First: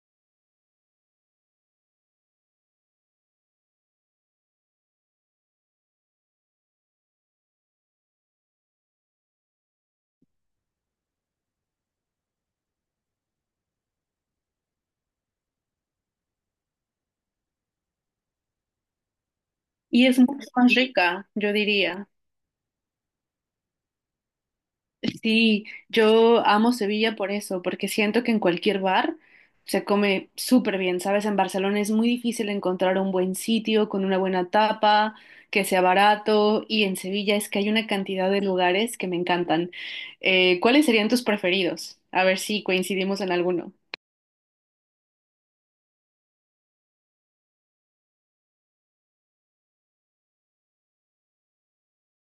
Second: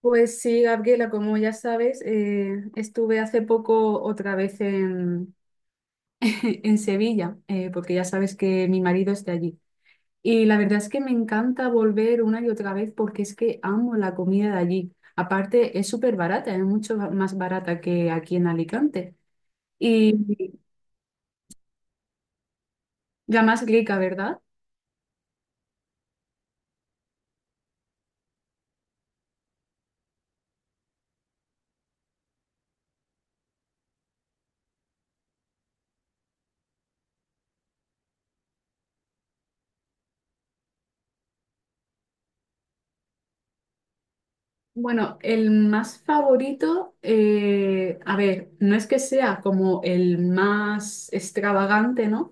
Pues sí, Gabriela, como ya sabes, estuve hace poco otra vez en Sevilla, porque ya sabes que mi marido es de allí. Y la verdad es que me encanta volver una y otra vez porque es que amo la comida de allí. Aparte, es súper barata, es mucho más barata que aquí en Alicante. Y es mucho Y más rica, yo diría. la más rica, ¿verdad? Sí, yo amo Sevilla por eso, porque siento que en cualquier bar se come súper bien, ¿sabes? En Barcelona es muy difícil encontrar un buen sitio con una buena tapa, que sea barato, y en Sevilla es que hay una cantidad de lugares que me encantan. ¿cuáles serían tus preferidos? A ver si coincidimos en alguno. Bueno, el más favorito, a ver, no es que sea como el más extravagante, ¿no?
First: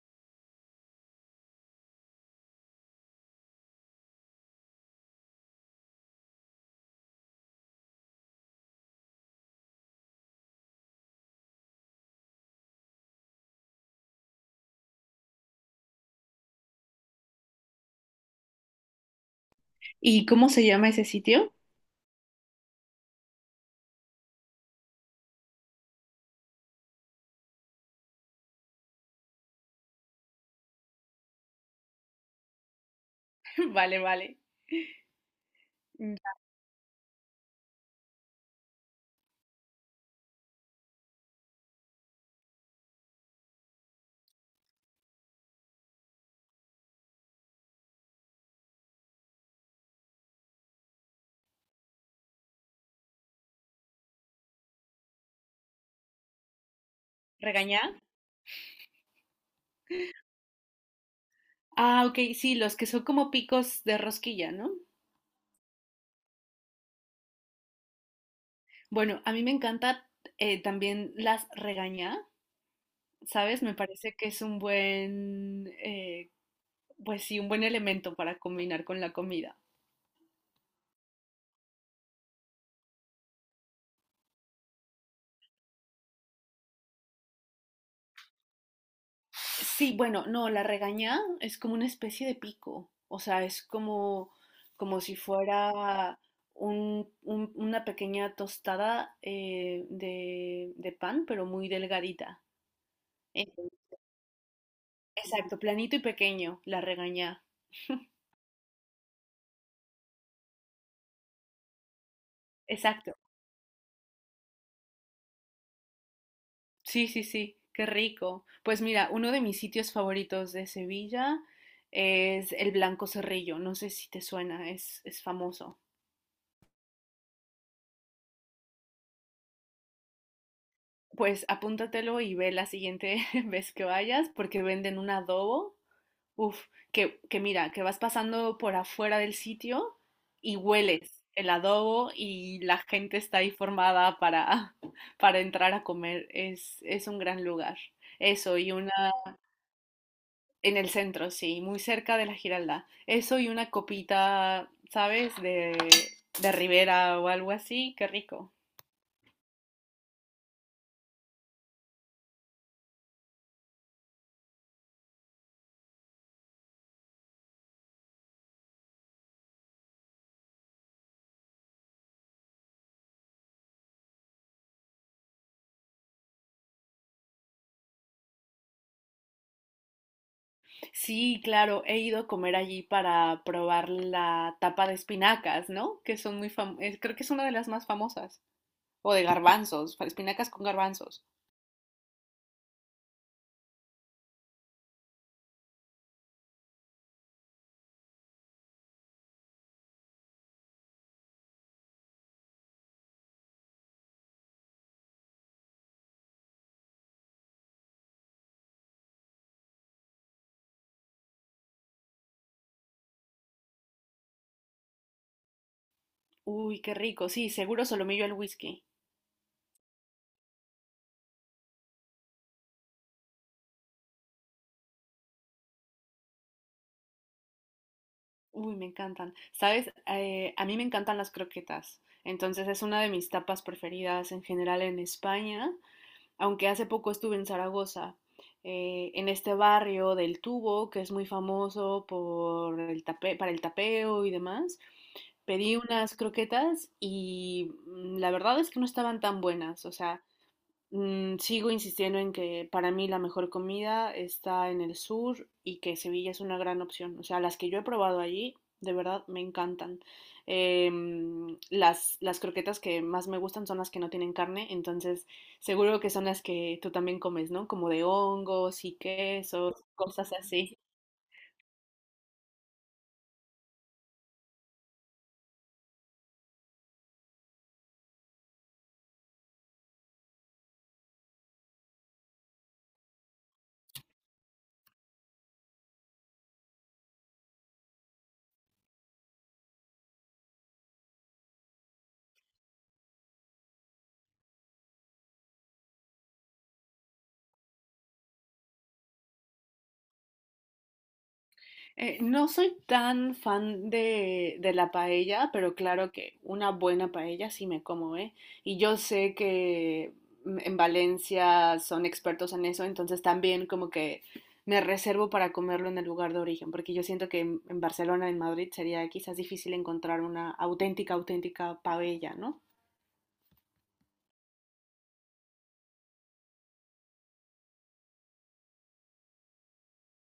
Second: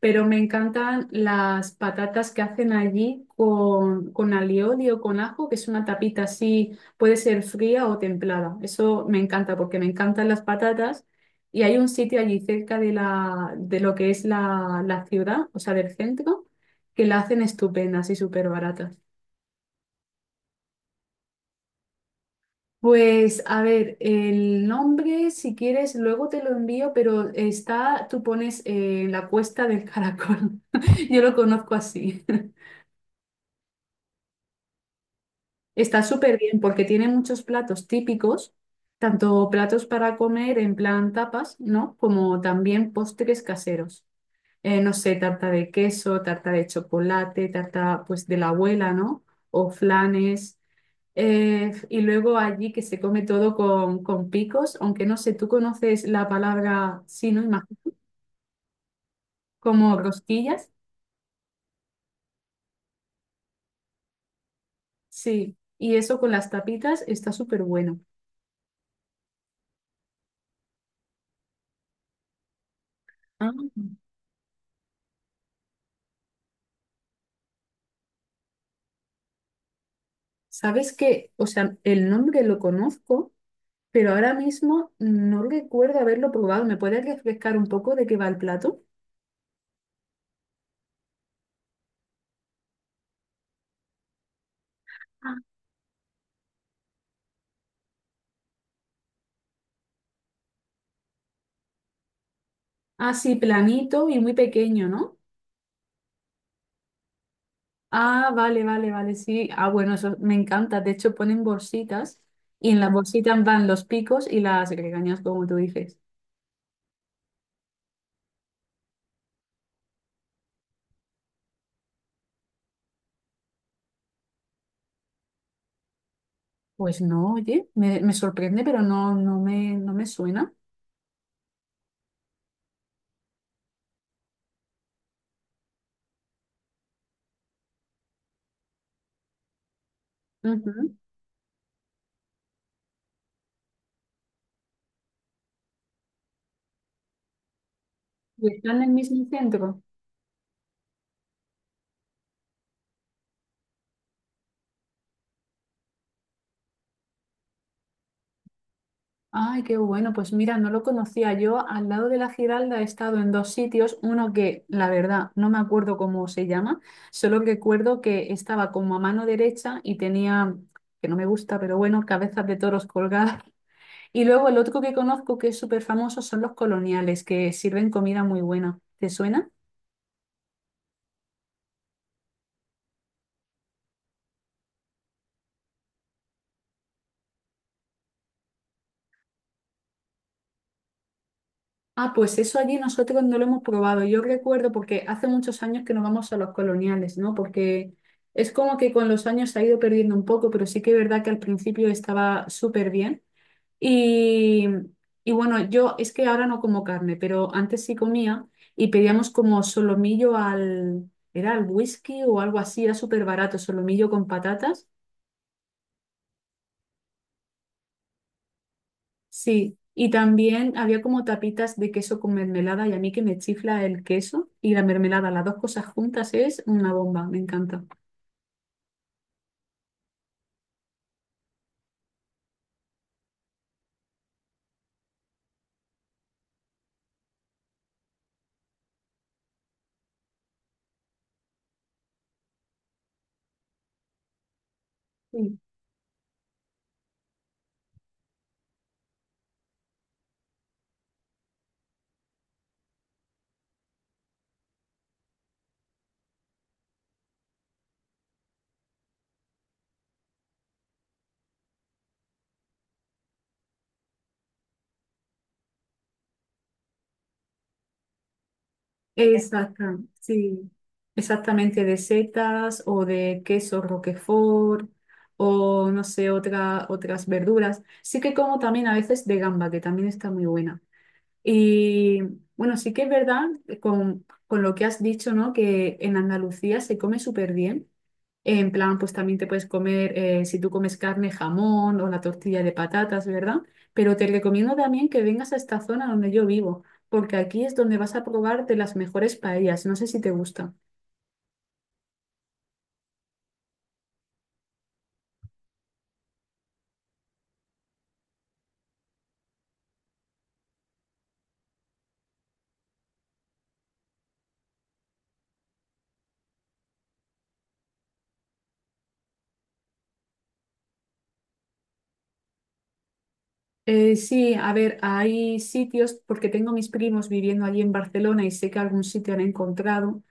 Pero me encantan las patatas que hacen allí con alioli o con ajo, que es una tapita así, puede ser fría o templada. Eso me encanta porque me encantan las patatas. Y hay un sitio allí cerca de lo que es la ciudad, o sea, del centro, que la hacen estupendas y súper baratas. ¿Y cómo se llama ese sitio? Pues a ver, el nombre, si quieres, luego te lo envío, pero está, tú pones la cuesta del caracol. Yo lo conozco así. Vale, vale. Está Ya. súper bien porque tiene muchos platos típicos, tanto platos para comer en plan tapas, ¿no? Como también postres caseros. No sé, tarta de queso, tarta de chocolate, tarta pues de la abuela, ¿no? O flanes. Y luego allí que se come todo con picos, aunque no sé, tú conoces la palabra, sí, ¿no? ¿Regañá? Imagino, como rosquillas, Ah, ok, sí, los que son como picos de rosquilla, ¿no? sí. Y eso con las tapitas está súper bueno. Bueno, a mí me encanta también las regañá, Ah, ¿sabes? Me parece que es un buen, pues sí, un buen elemento para combinar con la comida. ¿sabes qué? O sea, el nombre lo conozco, pero ahora mismo no recuerdo haberlo probado. ¿Me puedes refrescar un poco de qué va el plato? Sí, bueno, no, la regañá es como una especie de pico, o sea, es como, como si Ah. fuera una pequeña tostada de pan, pero muy delgadita. Ah, sí, Eh, planito y muy pequeño, ¿no? Exacto, planito y pequeño, la regañá. Ah, vale, vale, vale, sí. Ah, bueno, eso me encanta. De hecho, ponen bolsitas y en las Exacto. bolsitas van los picos y las regañas, como tú dices. Sí, sí, sí, qué rico. Pues mira, uno de mis sitios favoritos de Sevilla es el Blanco Cerrillo. No sé si te suena, es famoso. Pues no, oye, me sorprende, pero no, no me suena. Pues apúntatelo y ve la siguiente vez que vayas porque venden un adobo. Uf, que mira, que vas pasando por afuera del sitio y Ujú. hueles el adobo y la gente está ahí formada para, para entrar a comer. Es un gran lugar. ¿Y Eso, y están en el mismo centro? en el centro, sí, muy cerca de la Giralda. Eso y una copita, ¿sabes? De Ribera o algo así, qué rico. Ay, qué bueno, pues mira, no lo conocía. Yo al lado de la Giralda he estado en dos sitios, uno que la verdad no me acuerdo cómo se llama, solo que recuerdo que estaba como a mano derecha y tenía, que no me gusta, pero bueno, cabezas de toros colgadas. Y luego el otro que conozco que es súper famoso son los coloniales, que sirven comida muy buena. ¿Te suena? Sí, claro, he ido a comer allí para probar la tapa de espinacas, ¿no? Que son muy famosas, creo que es una de las más famosas. O de garbanzos, espinacas con garbanzos. Ah, pues eso allí nosotros no lo hemos probado. Yo recuerdo porque hace muchos años que no vamos a los coloniales, ¿no? Porque es como que con los años se ha ido perdiendo un poco, pero sí que es verdad que al principio estaba súper bien. Y, y bueno, yo es que ahora no como carne, pero antes sí comía y pedíamos como era al whisky o algo así, era súper barato, solomillo con patatas. Uy, qué rico, sí, seguro solomillo al whisky. Sí, y también había como tapitas de queso con mermelada y a mí que me chifla el queso y la mermelada, las dos cosas juntas es una bomba, me encanta. Uy, me encantan. ¿Sabes? A mí me encantan las croquetas. Entonces es una de mis tapas preferidas en general en España, aunque hace poco estuve en Zaragoza, en este barrio del Tubo, que es muy famoso por el para el tapeo y demás, Sí. pedí unas croquetas y la verdad es que no estaban tan buenas, o sea, sigo insistiendo en que para mí la mejor comida está en el sur y que Sevilla es una gran opción. O sea, las que yo he probado allí, de verdad, me encantan. Las croquetas que más me gustan son las que no tienen carne, entonces seguro que son las que tú también comes, ¿no? Como de hongos y quesos, Exacta, cosas sí, así. exactamente de setas o de queso roquefort o no sé, otras verduras. Sí que como también a veces de gamba, que también está muy buena. Y bueno, sí que es verdad con lo que has dicho, ¿no? Que en Andalucía se come súper bien. En plan, pues también te puedes comer, si tú comes carne, jamón o la tortilla de patatas, ¿verdad? Pero te recomiendo también que vengas a esta zona donde yo vivo, porque aquí es donde vas a probar de las mejores paellas. No sé si te gusta. No soy tan fan de la paella, pero claro que una buena paella sí me como, ¿eh? Y yo sé que en Valencia son expertos en eso, entonces también como que me reservo para comerlo en el lugar de origen, porque yo siento que en Barcelona, en Madrid, sería quizás difícil encontrar una auténtica paella, ¿no? Sí, a ver, hay sitios, porque tengo mis primos viviendo allí en Barcelona y sé que algún sitio han encontrado.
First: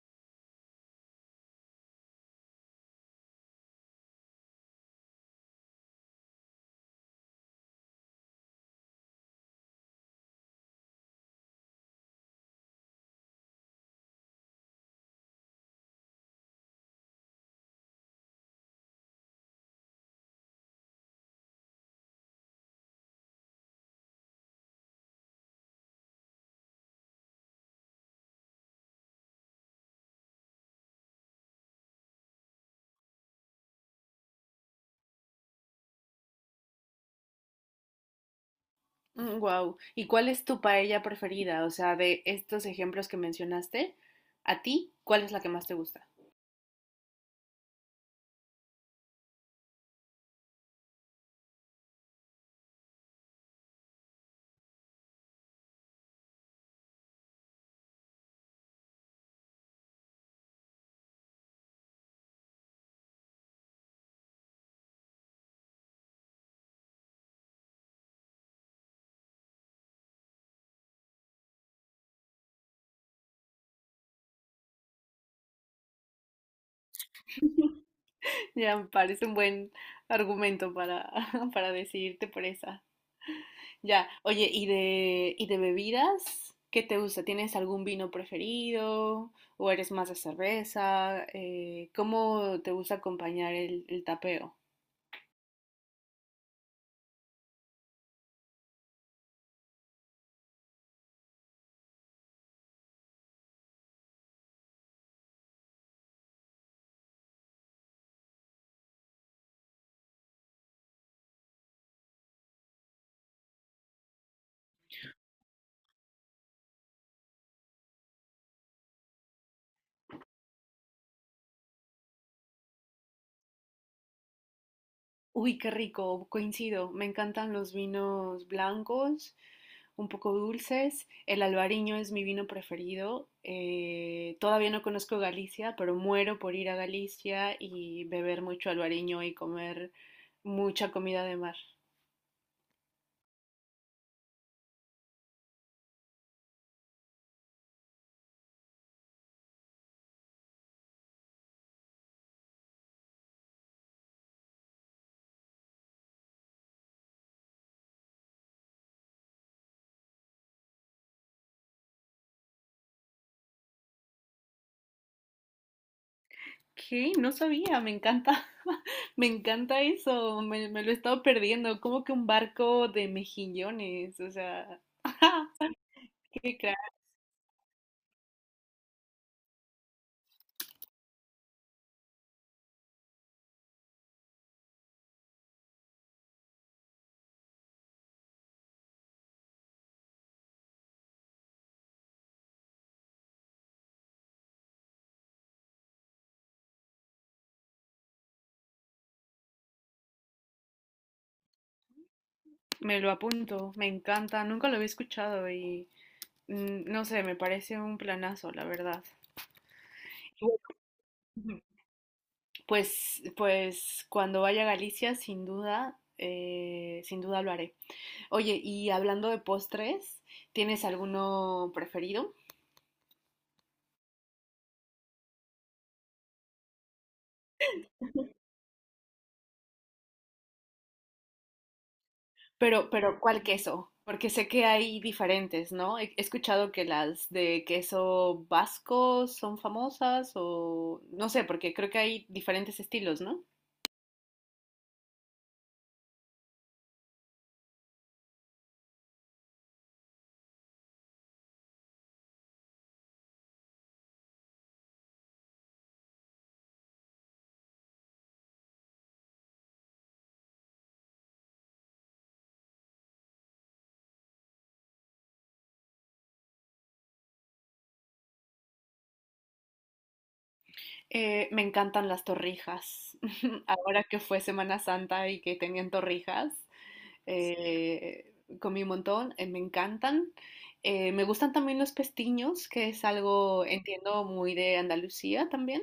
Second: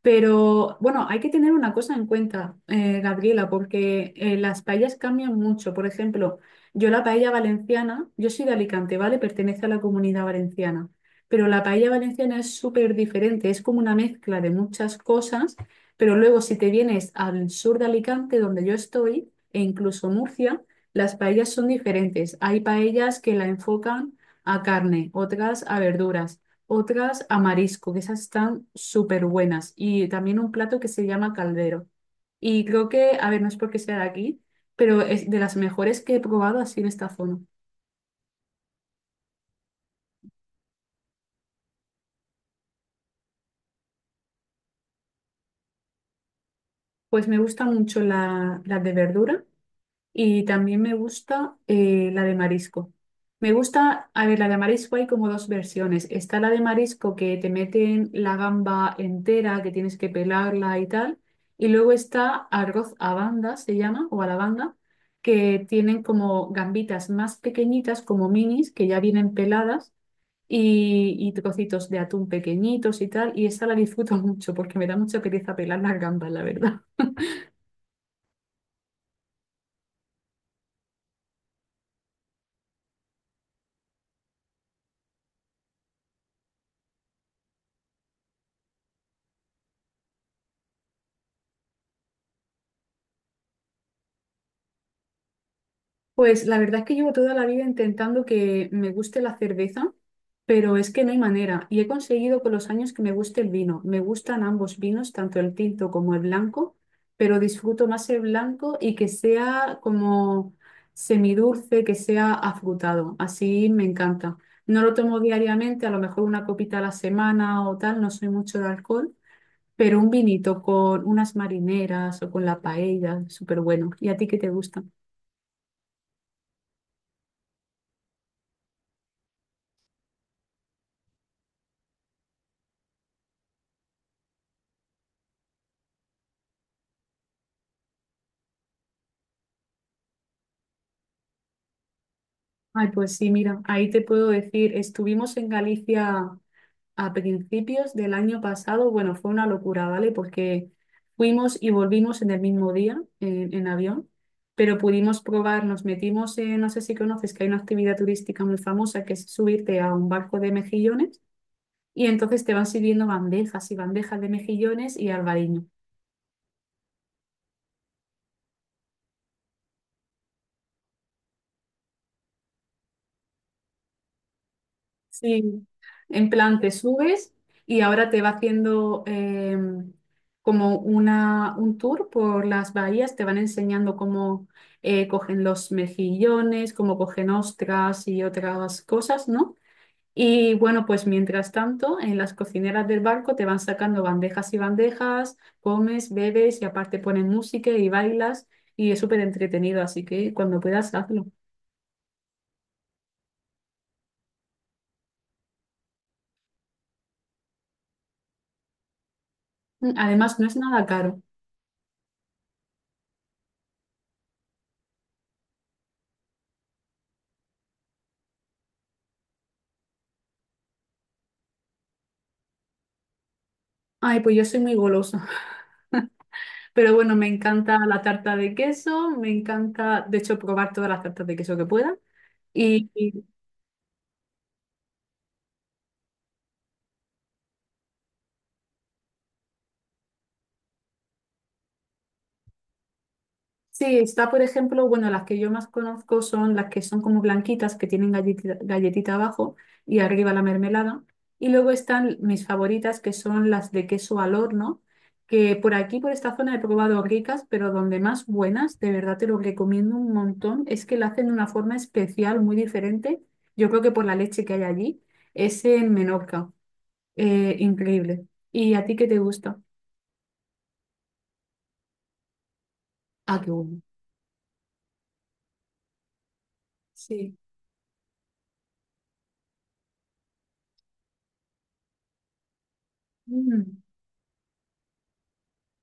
Pero bueno, hay que tener una cosa en cuenta, Gabriela, porque las paellas cambian mucho. Por ejemplo, yo la paella valenciana, yo soy de Alicante, ¿vale? Pertenece a la comunidad valenciana. Pero la paella valenciana es súper diferente, es como una mezcla de muchas cosas, pero luego si te vienes al sur de Alicante, donde yo estoy, e incluso Murcia, las paellas son diferentes. Hay paellas que la enfocan a carne, otras a verduras, otras a marisco, que esas están súper buenas. Y también un plato que se llama caldero. Y creo que, a ver, no es porque sea de aquí, pero es de las mejores que he probado así en esta zona. Wow. ¿Y cuál es tu paella preferida? O sea, de estos ejemplos que mencionaste, ¿a ti cuál es la que más te gusta? Pues me gusta mucho la de verdura. Y también me gusta la de marisco. Me gusta, a ver, la de marisco hay como dos versiones. Está la de marisco que te meten la gamba entera, que tienes que pelarla y tal. Y luego está arroz a banda, se llama, o a la banda, que tienen como gambitas más pequeñitas, como minis, que ya vienen peladas, y trocitos de atún pequeñitos y tal. Y esta la disfruto mucho porque me da mucha pereza pelar las gambas, la verdad. Ya me parece un buen argumento para, para decidirte por esa. Ya, oye, ¿y y de bebidas? ¿Qué te gusta? ¿Tienes algún vino preferido? ¿O eres más de cerveza? ¿cómo te gusta acompañar el tapeo? Pues la verdad es que llevo toda la vida intentando que me guste la cerveza, pero es que no hay manera. Y he conseguido con los años que me guste el vino. Me gustan ambos vinos, tanto el tinto como el blanco, pero disfruto más el blanco y que sea como semidulce, que sea afrutado. Así me encanta. No lo tomo diariamente, a lo mejor una copita a la semana o tal, no soy mucho de alcohol, pero un vinito con unas marineras o con la paella, súper bueno. ¿Y a ti qué te gusta? Uy, qué rico, coincido. Me encantan los vinos blancos, un poco dulces. El albariño es mi vino preferido. Todavía no conozco Galicia, pero muero por ir a Galicia y beber mucho albariño y comer mucha comida de mar. Ay, pues sí, mira, ahí te puedo decir, estuvimos en Galicia a principios del año pasado, bueno, fue una locura, ¿vale? Porque fuimos y volvimos en el mismo día en avión, pero pudimos probar, nos metimos en, no sé si conoces, que hay una actividad turística muy famosa que es subirte a un barco de mejillones y entonces te van sirviendo bandejas y bandejas de mejillones y albariño. ¿Qué? No sabía, me encanta, me encanta eso, me lo he estado perdiendo, como que un barco de mejillones, o sea, Sí, en qué plan te crack. subes y ahora te va haciendo como un tour por las bahías, te van enseñando cómo cogen los mejillones, cómo cogen ostras y otras cosas, ¿no? Y bueno, pues mientras tanto, en las cocineras del barco te van sacando bandejas y bandejas, comes, bebes y aparte ponen música y bailas y es súper entretenido, así que cuando puedas hazlo. Me lo apunto, me encanta, nunca lo había escuchado y no sé, me parece un planazo, la verdad. Además, no es nada caro. Pues, pues cuando vaya a Galicia, sin duda, sin duda lo haré. Oye, y hablando de postres, ¿tienes alguno preferido? Ay, pues yo soy muy golosa. Pero bueno, me encanta la tarta de queso, me encanta, de hecho, probar todas las tartas de queso que pueda. Y, Pero, y ¿cuál queso? Porque sé que hay diferentes, ¿no? He escuchado que las de queso vasco son famosas o no sé, porque creo que hay diferentes estilos, ¿no? sí, está, por ejemplo, bueno, las que yo más conozco son las que son como blanquitas, que tienen galletita abajo y arriba la mermelada. Y luego están mis favoritas, que son las de queso al horno, que por aquí, por esta zona, he probado ricas, pero donde más buenas, de verdad te lo recomiendo un montón, es que la hacen de una forma especial, muy diferente. Yo creo que por la leche que hay allí, es en Menorca. Increíble. ¿Y a ti qué te gusta? Me encantan las torrijas. Ah, qué bueno. Ahora que fue Semana Santa y que tenían torrijas, Sí. eh, comí un montón, me encantan. Me gustan también los pestiños, que es algo, Mm, entiendo, muy de Andalucía también.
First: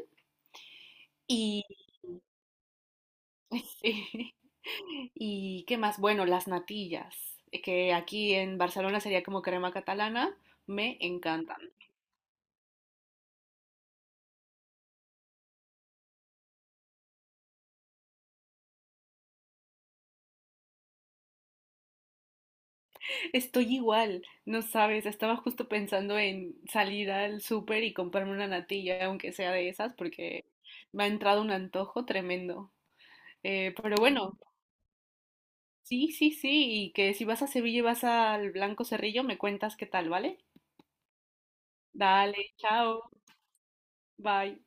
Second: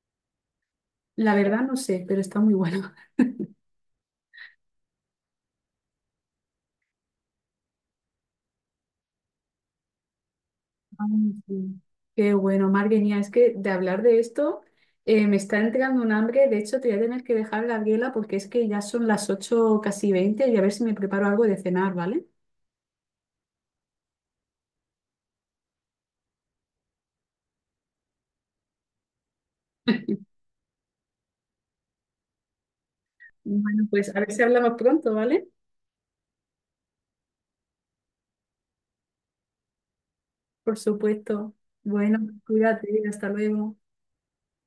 la verdad Y, no sé, pero está muy bueno. sí. ¿Y qué más? Bueno, las natillas, que aquí en Barcelona sería como crema catalana, me Ah, encantan. sí. Qué bueno, Marguerita, es que de hablar de esto me está entrando un hambre. De hecho, te voy a tener que dejar, Gabriela, porque es que ya son las 8 casi 20 y a ver si me preparo algo de cenar, ¿vale? Estoy igual, no sabes, estaba justo pensando en salir al súper y comprarme una natilla, aunque sea de esas, porque me ha entrado un antojo tremendo. Bueno, Pero pues a ver bueno, si hablamos pronto, ¿vale? sí, sí, sí, y que si vas a Sevilla y vas al Blanco Cerrillo, me cuentas qué tal, ¿vale? Por supuesto. Bueno, Dale, cuídate, chao, hasta luego. bye.